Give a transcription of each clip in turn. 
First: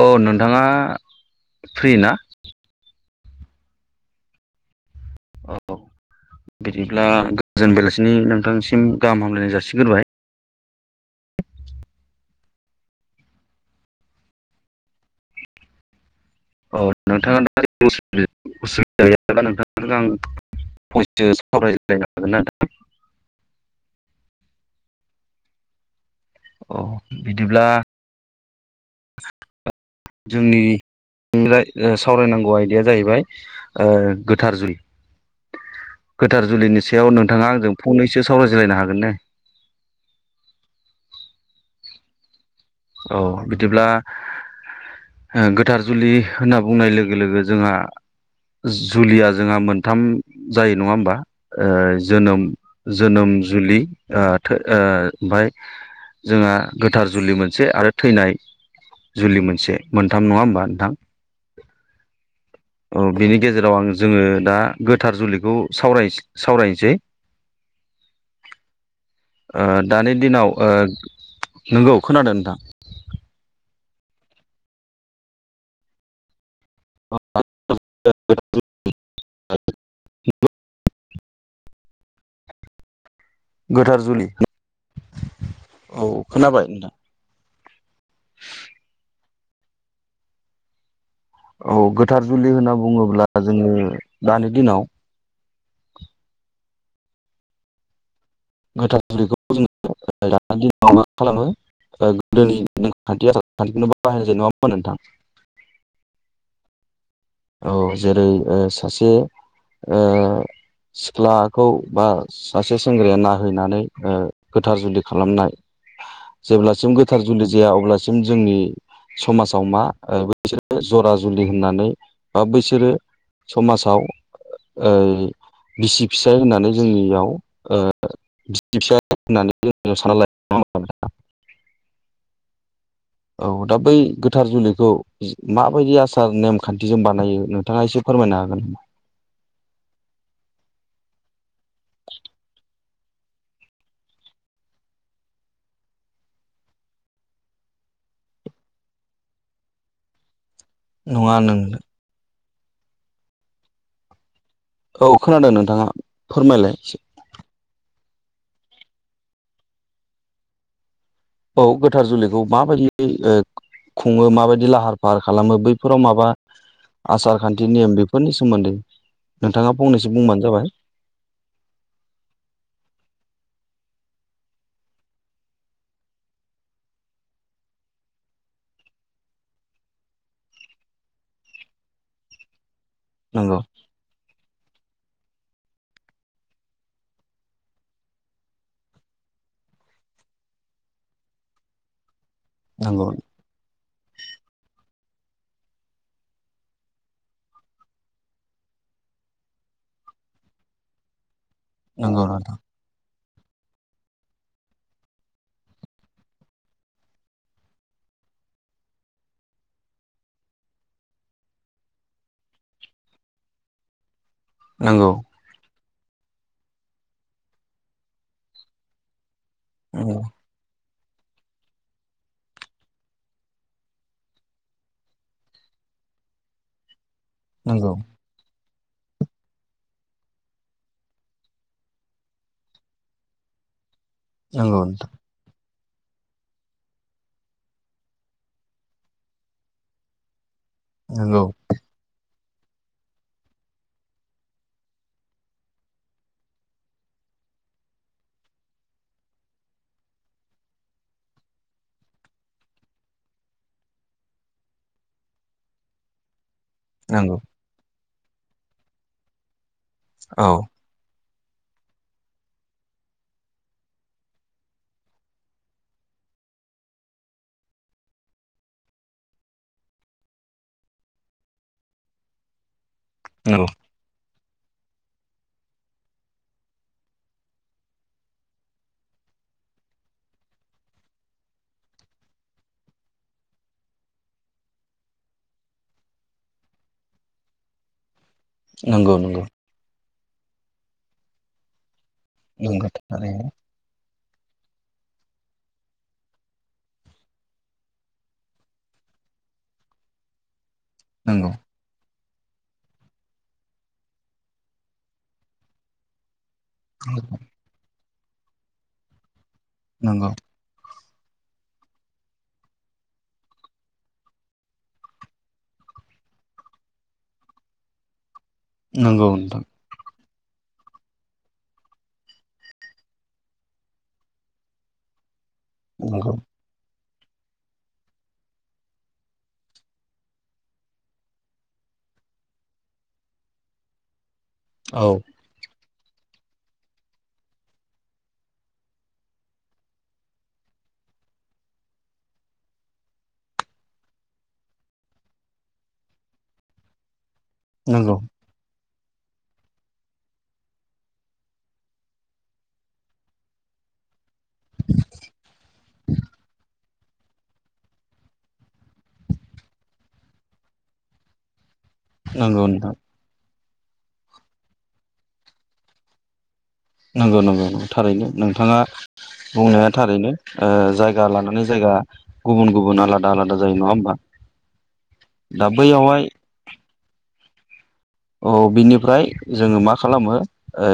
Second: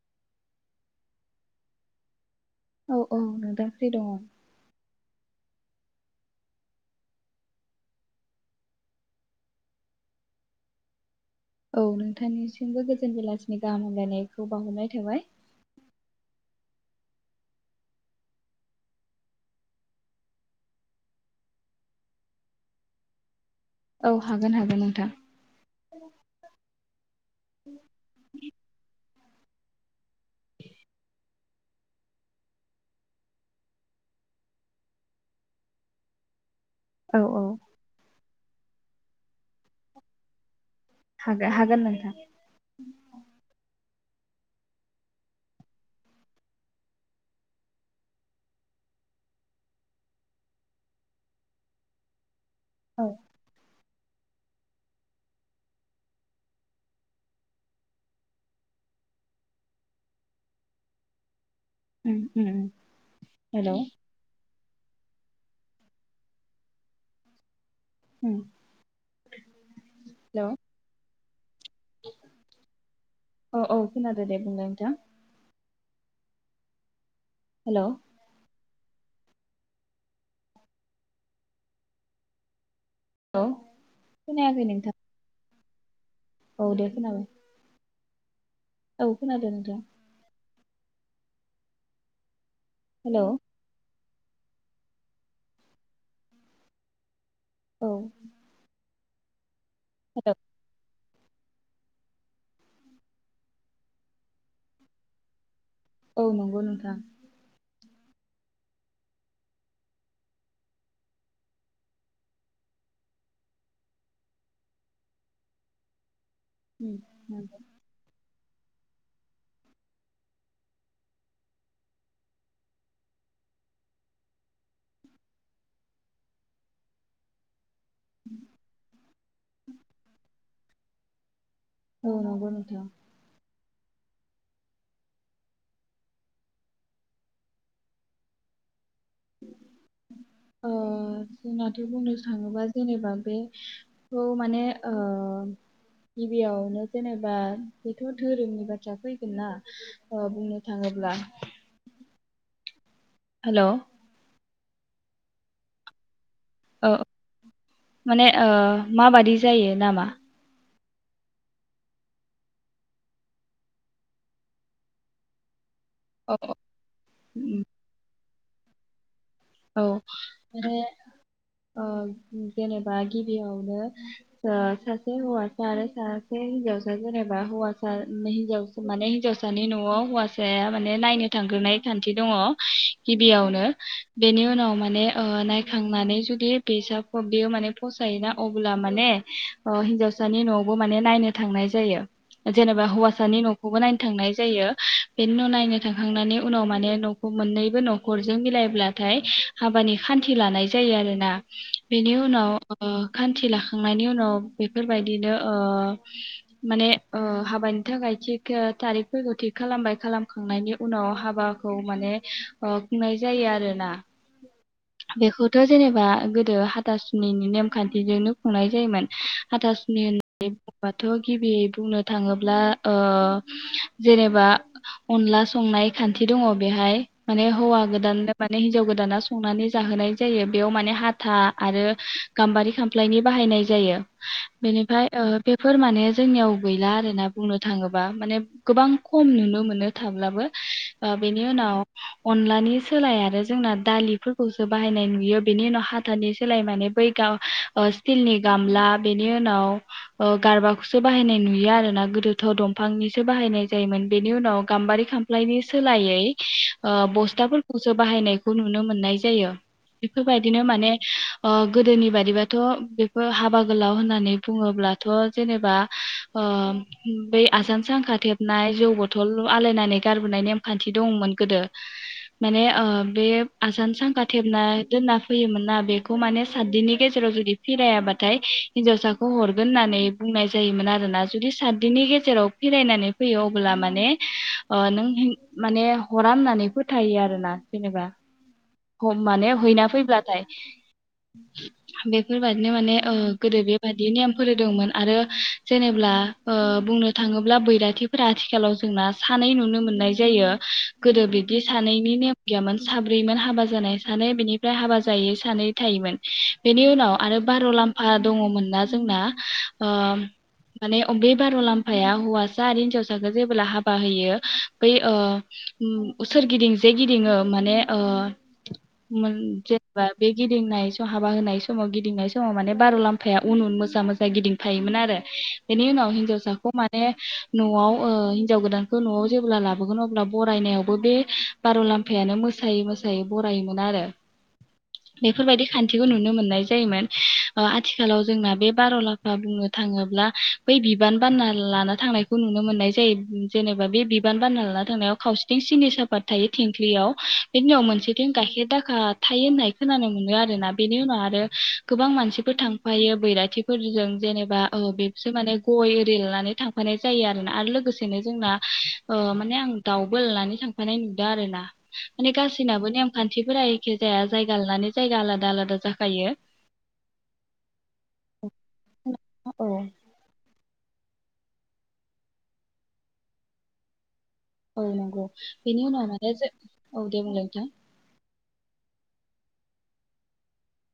औ औ नोंथाङा फ्रि ना? औ औ नोंथां फ्रि दङ। औ बिदिब्ला गोजोन बेलासिनि नोंथांसिम गाहाम हामलायनाय जासिगोरबाय। औ नोंथांनिसिमबो गोजोन बेलासिनि गाहाम हामलायनायखौ बावाहरनाय थाबाय। औ नोंथाङा दा [inaudible] फंनैसो सावरायलायनो हागोनना नोंथां? औ हागोन हागोन नोंथां। औ बिदिब्ला जोंनि [unintelligible] ओ सावरायनांगौ आयदाया जाहैबाय ओ गोथार जुलि गोथार जुलिनि सायाव औ औ नोंथाङा आंजों फंनैसो सावरायज्लायनो हागोन ने? हागो हागोन नोंथां। औ बिदिब्ला ओ गोथार जुलि होनना बुंनाय लोगो लोगो जोंहा जुलिया जोंहा मोनथाम जायो नङा होमबा ओ जोनोम औ जोनोम जुलि ओ थो ओ ओमफाय जोंहा गोथार जुलि मोन मोनसे आरो थैनाय जुलि मोनसे मोनथाम नङा होमबा नोंथां? उम। उम उम औ बिनि हेलौ गेजेराव आं जोङो दा गोथार जुलिखौ सावराय सावरायनोसै। उम ओ दानि हेलौ दिनाव ओ नंगौ खोनादों नोंथां। औ औ खोनादो दे बुंलाय नोंथां। हेल'। [unintelligible] हेल' गोथार जुलि खोनायाखै नोंथां। औ। खोनाबाय औ दे नोंथां खोनाबाय। खोनादो नोंथां। औ गोथार जुलि होनना हेलौ बुङोब्ला जोङो दानि दिनाव औ। गोथार हेलौ जुलिखौ [unintelligible] खालामो ओ गोदोनि नेखान्थि आसारखान्थिखौ बाहायनाय जायो नङामोन नोंथां? औ नंगौ नोंथां। औ जेरै ओ सासे ओ सिख्लाखौ बा सासे सेंग्राया नाहैनानै ओ गोथार जुलि खालामनाय। जेब्लासिम उम गोथार जुलि नंगौ। जाया अब्लासिम जोंनि समाजाव मा बिसोरो जरा जुलि होननानै बा बैसोरो समाजाव ओ बिसि फिसाय होननानै जोंनियाव ओ बिसि फिसाय होननानै जों साननाला [unintelligible] औ नंगौ नोंथां। औ दा बै गोथार जुलिखौ माबायदि आसार नेमखान्थिजों बानायो नोंथाङा एसे फोरमायनो हागोन। ओ-जोंनाथ बुंनो थाङोबा जेनेबा बेखौ माने ओ-गिबियावनो जेनेबा बेथ धोरोमनि बाथ्रा फैगोन ना ओ बुंनो। थाङोब्ला नङा नोंनो हेल औ खोनादों नोंथाङा? फोरमायलाय एसे माने ओ माबादि जायो नामा? औ गोथार जुलिखौ माबायदियै खुङो माबायदि लाहार फाहार खालामो बै। फोराव माबा औ आसार खान्थि नेम बेफोर फोरनि सोमोन्दै नोंथाङा औ फंनैसो बुंबानो जाबाय माने ओ-जेनेबा गिबियाव। नो सासे हौवासा आरो सासे हिन्जावसा जेनेबा हवसा हिजाव माने हिन्जावसानि नआव हौवासाया माने नायनो थांग्रोनाय खान्थि दङ। नंगौ गिबियावनो बेनि उनाव माने नायखांनानै जुदि फैसा बेयो माने फसायोना अब्ला माने हिन्जावसानि नआवबो माने नायनो थांनाय जायो। जेनेबा नंगौ हौवासानि नखौबो नायनो थांनाय जायो। बेनि उन नायनो थांखांनानै उनाव माने नखौ मोननैबो नखरजों मिलायब्ला। थाय हाबानि खान्थि लानाय जायो आरोना। बेनि नंगौ नोंथां उनाव ओ- खान्थि लाखांनायनि उनाव बेफोरबायदिनो-ओ माने ओ-हाबानि थाखाय थिग थारिखफोरखौ थिख खालामबाय खालामखांनायनि उनाव हाबाखौ माने खुंनाय जायो आरो। ना नंगौ बेखौथ जेनेबा गोदो हाथासुनिनि नेमखान्थिजोंनो खुंनाय जायोमोन। हाथासनि होना नै बुं-ओ बाथ गिबियै बुंनो थाङोब्ला ओ-जेनेबा अनला संनाय खान्थि दङ बेहाय। माने हौवा नंगौ गोदाननो मे हिनजाव गोदाना संनानै जाहोनाय जायो बेयाव माने हाथा आरो गाम्बारि खामफ्लायनि बाहायनाय जायो। नंगौ बेनिफाय नोंथां ओ-बे फोर माने जोंनियाव गैला आरोना बुंनो थाङोब्ला माने गोबां खम नुनो मोनो थाब्लाबो। आ बेनि नंगौ उनाव अनलानि सोलाया आरो जोंना दालिफोरखौसो बाहायनाय नुयो बेनि उनाव हाथनि सोलाय माने बै गाव ओ-स्टिलनि गामला बेनि उनाव गारबाखौसो बाहायनाय नुयो आरोना गोदोथ दंफांनिसो बाहायनाय जायोमोन बेनि उनाव गाम्बारि खामफ्लायनि सोलायै- ओ नंगौ बस्थाफोरखौसो बा बाहायनायखौ नुनो मोननाय जायो। औ बेफोरबायदिनो माने ओ-गोदोनि बादिबाथ बेफोर हाबा गोलाव होननानै बुङोब्लाथ जेनेबा ओ-बै आसानसांखा थेबनाय जौ बथल आलायनानै गारबोनाय नेमखान्थि दंमोन गोदो माने। ओ बे नंगौ आजानसांखा थेबना दोनना फैयोमोन ना बेखौ माने सातदिननि गेजेराव जुदि फिरायाबाथाय हिन्जावसाखौ हरगोन होननानै बुंनाय जायोमोन आरोना जुदि सातदिननि गेजेराव फिरायनानै फैयो अब्ला माने नों माने हरा होननानै फोथायो आर ना बिेनेबा नंगौ नंगौ माने हैना फैब्ला [unintelligible] बेफोरबादिनो नंगौ माने थारैनो गोदो बेबायाद [unintelligible] नेम फोरोदोंमोन आरो जेनेब्ला ओ बुंनो थाङोब्ला बैराथिफोरा आथिखालाव जोंना सानै नुनो मोननाय जायो गोदो नंगौ बिदि सानैनि ने गैयामोन साब्रैमोन हाबा [unintelligible] जानाय सानै बिनिफ्राय हाबा जायै सानै थायोमोन बेनि उनाव आरो बार' लाम [unintelligible] ओ दङमोनना जोंना अ नंगौ माने बे बार' लाम्फाया हौवासा आरो हिन्जावसाखौ जेबोब्ला हाबा होयो बै सोरगिदिं जे गिदिङो माने नंगौ मोन नोंथां [unintelligible] बे गिदिंनाय सम हाबा होनाय समाव गिदिंनाय समाव माने बार' लाम्फाया उन उन मोजां मोजां गिदिंफायोमोन आरो बेनि उनाव नंगौ हिन्जाव साखौ [unintelligible] न'आव ओ हिनजाव गोदानखौ न'आव जेब्ला लाबोगोन अब्ला बरायनायावबो बे बार' लाम्फायानो मोसायै मोसायै बरायोमोन आरो औ बेफोरबायदि खान्थि [unintelligible] नुनो मोननाय जायोमोन आथिखालाव जोंना बे बार' लाफा बुंनो थाङोब्ला बै बिबान बाना लाना थांनायखौ नुनो मोननाय जायो जेनेबा बे बिबान बाना लाना थांनायाव खावसेथिं सिनि साफात थायो थिंख्लियाव [unintelligible] मोनसे नंगौ गाइखेर दाखा थायो होननाय खोनानो मोनो आरोोना बेनि उनाव आरो गोबां मानसिफोर थांफायो बैराथिफोरजों जेनेबा [unintelligible] बेसो माने गय एरि लानानै थां थांफानाय जायो आरोना आरो लोगोसेनो ओ जोंना माने आं दाउबो लानानै थांफानाय नुदों आरो ना माने नंगौ गसिनाबो नोंथां [unintelligible] सिफोरा एखे जाया जायगा लानानै जायगा आलादा आलादा जाखायो नंगौ नंगौ थारैनो नोंथाङा औ बुंनाया थारैनो ओ जायगा लानानै जायगा गुबुन गुबुन आलादा आलादा जायो नङा होमबा औ नंगौ दा बिनि उनाव बैयावहाय माने [unintelligible] औ दे बुं [unintelligible] औ बिनिफ्राय जोङो मा खालामो ओ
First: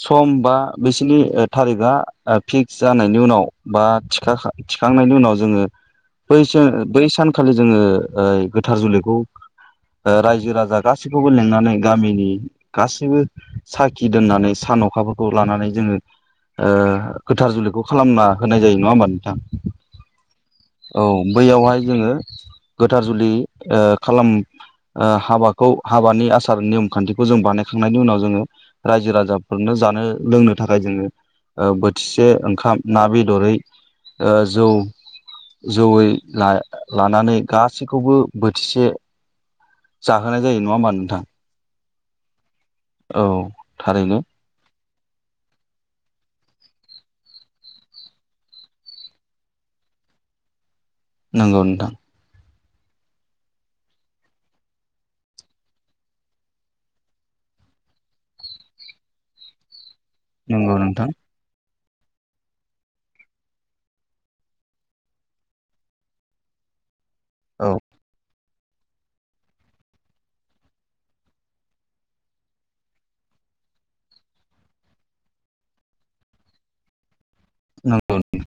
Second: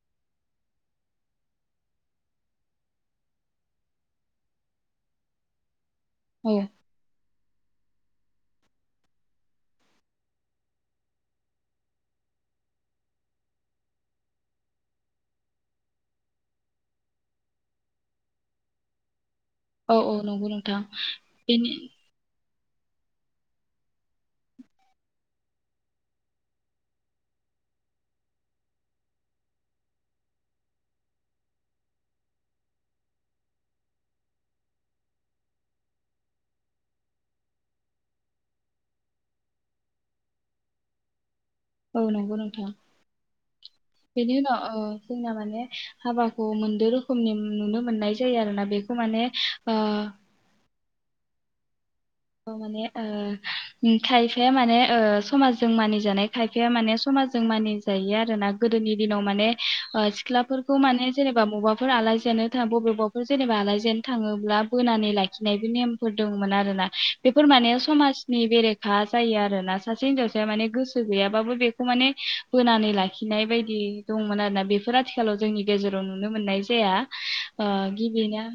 सम बा बिसिनि थारिकआ फिक्स जानायनि उनाव बा थिखा थिखांनायनि उनाव जोङो [unintelligible] बै सान खालि जोङो ओ गोथार जुलिखौ रायजो राजा [unintelligible] गासैखौबो लेंनानै गामिनि गासैबो साखि दोननानै सान अखाफोरखौ लानानै जोङो ओ गोथार जुलिखौ खालामना होनाय जायो नङा होमबा नोंथां औ औ नंगौ नोंथां औ बे बैयावहाय जोङो गोथार जुलि ओ खालाम ओ हाबा खौ हाबानि आसार नियम खान्थिखौ जों बानायखांनायनि उनाव जोङो रायजो राजाफोरनो जानो लोंनो थाखाय जोङो ओ बोथिसे ओंखाम ना बेदरै ओ जौ जौयै ला लानानै गासैखौबो बोथिसे जा थाखानाय जायो नङा होमबा नोंथां औ नंगौ नोंथां औ थारैनो बेनि उनाव ओ जोंना माने हाबाखौ मोनद रोखोमनि नुनो मोननाय जायो आरोना बेखौ माने ओ नंगौ नोंथां माने खायफाया माने समाजजों मानि जानाय खायफाया माने समाजजों मानिजायो आरो ना गोदोनि दिनाव माने सिख्लाफोरखौ नंगौ नोंथां माने जेनेबा बबा बेफोर आलासि जानो थाङ बबेबाफोर जेनेबा आलासि जानो थाङोब्ला बोनानै लाखिनायबो नेमफोर दंमोन आरोना बेफोर माने औ समाजनि बेरेखा जायो आरोना सासे हिनजावसाया माने गोसो गैयाबाबो बेखौ माने बोनानै लाखिनाय बायदि दंमोन आरोना बेफोर आथिखालाव जोंनि गेजेराव नुनो मोननाय जाया आ नंगौ गिबि [unintelligible]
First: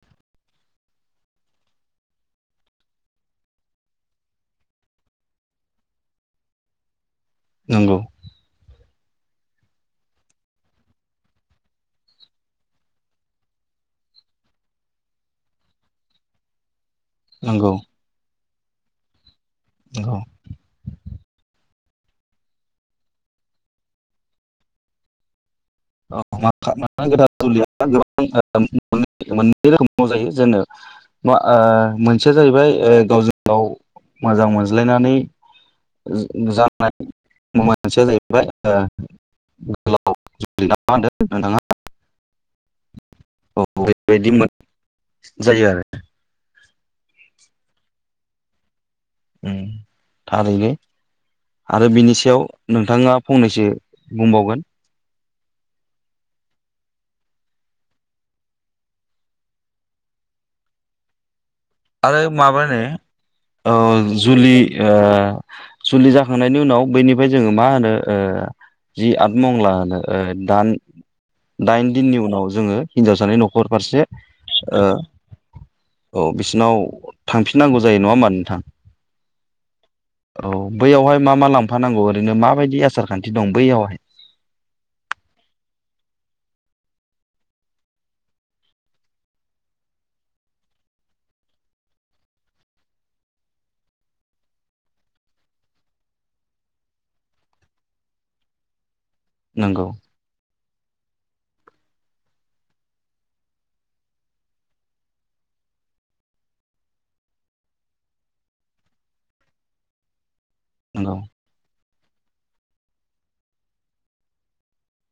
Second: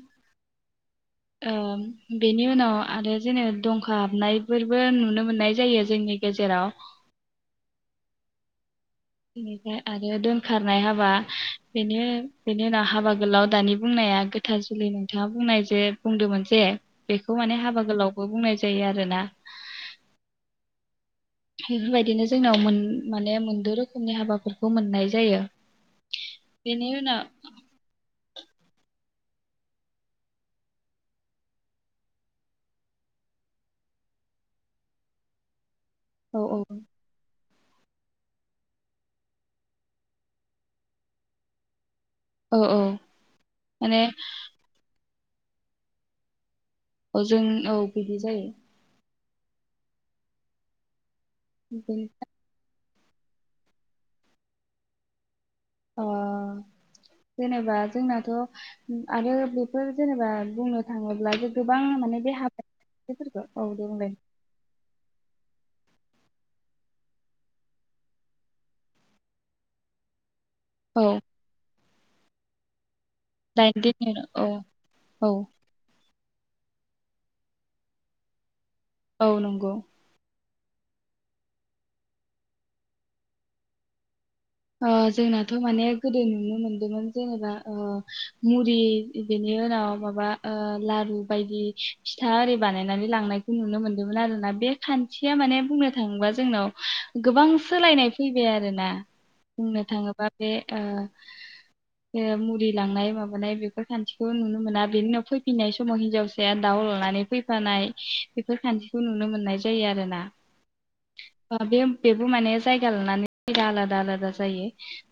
ओ बेनि उनाव आरो जेनो दंखा हाबनायफोरबो नुनो मोननाय जायो जोंनि गेजेराव नंगौ बेनिफ्राय आरो दोनखारनाय हाबा बेनो बेनि उनाव हाबा गोलाव दानि बुंनाया गोथार जुलि नोंथाङा बुंनाय जे बुंदोंमोन जे बेखौ माने नंगौ हाबा गोलावबो बुंनाय जायो आरोना औ बेफोरबायदिनो जोंनाव माने मोनद रोखोमनि हाबाफोरखौ मोननाय जायो [unintelligible] बेनि उनाव मोननै रोखोमाव जायो जोनो मोनसेया जाहैबाय गावजों गाव मोजां मोनज्लायनानै औ औ जानाय मा मोनसेया जाहैबाय गो [unintelligible] औ औ औ माने बेबायदि जायो आरो औ जों औ बिदि जायो ओम थारैनो आरो बेनि- बिनि सायाव नोंथाङा फंनैसो बुंबावगोन जेनेबा जोंनाथ' आरो बेफोर जेनेबा बुंनो थाङोब्ला गोबां माने आरो बे माबानो हाबाफोरखौ औ ओ दे बुंलाय जुलि ओ जुलि जाखांनायनि उनाव बैनिफ्राय जोङो मा होनो जि आतमंला होनो दान औ दाइन दिननि उनाव जोङो हिनजाव सानि न'खर दाइन फारसे दिननि औ ओ औ औ बिसि नाव थांफिननांगौ जायो नङा होमबा नोंथां। औ नंगौ। औ बैयावहाय मा मा लांफानांगौ ओरैनो माबायदि आसार खान्थि दं बैयावहाय ओ जोंनाथ' माने गोदो नुनो मोनदोंमोन जेनेबा ओ मुरि बेनि उनाव माबा ओ लारु बायदि फिथा ओरि बानायनानै लांनायखौ नुनो मोनदोंमोन आरोना बे खान्थिया माने बुंनो थाङोबा जोंनाव गोबां सोलायनाय फैबाय आरोना। बुंनो नंगौ थाङोबा बे ओ मुरि लांनाय माबानाय बेफोर खान्थिखौ नुनो मोना बेनि उनाव फैफिननाय समाव हिनजावसाया दाउ लानानै फैफानाय बेफोर खान्थिखौ नुनो मोननाय जायो आरोना। नंगौ अ बे बेबो माने जायगा लानानै आलादा आलादास जायो।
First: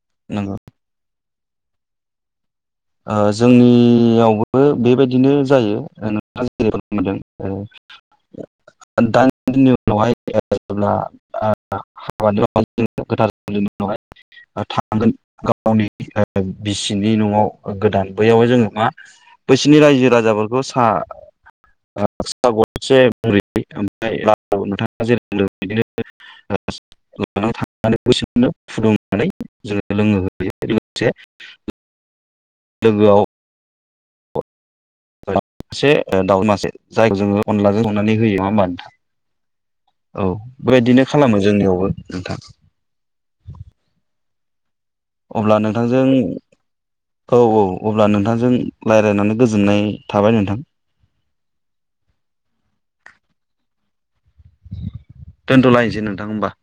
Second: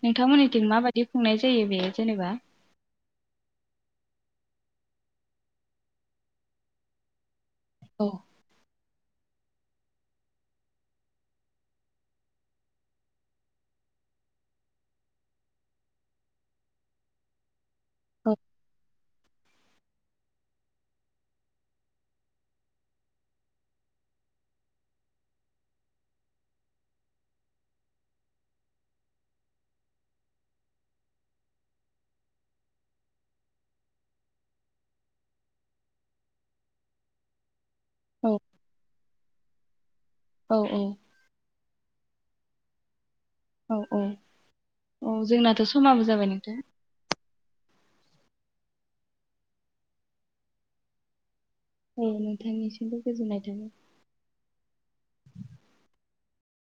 नोंथांमोननि नंगौ थिं माबाद बिदि खुंनाय जायो बेयो जेनेबा? ओह जोंनियावबो बेबायदिनो जायो नोंथाङा जेरै बुंदों। औ। औ दाइन दिननि उनावहाय जेब्ला ओ हाबानि उनाव गोथार जुलिनि उनावहाय ओ थांगोन गावनि बिसिनि नआव गोदान औ बैयावहाय जोङो मा बैसोरनि रायजो राजाफोरखौ सा गरदसे मुरि ओमफ्राय नोंथाङा जेरै बुंदों बिदिनो लानानै बिसोरनो फुदुंनानै जोङो लोंहोयो लोगोसे लोगोआव मासे दाउ मासे जायखौ जोङो अनलाजों माने औ होयो नङा होम्बा नोंथां औ बेबादिनो खालामो जोंनियावबो। नोंथां। औ औ। औ अब्ला जोंनाथ' समाबो नोंथांजों जाबाय नोंथां औ औ। अब्ला नोंथांजों रायज्लायनानै गोजोननाय थाबाय नोंथां। औ नोंथांनिसिमबो गोजोननाय थाबाय। दोनथ'लायनोसै नोंथां होमबा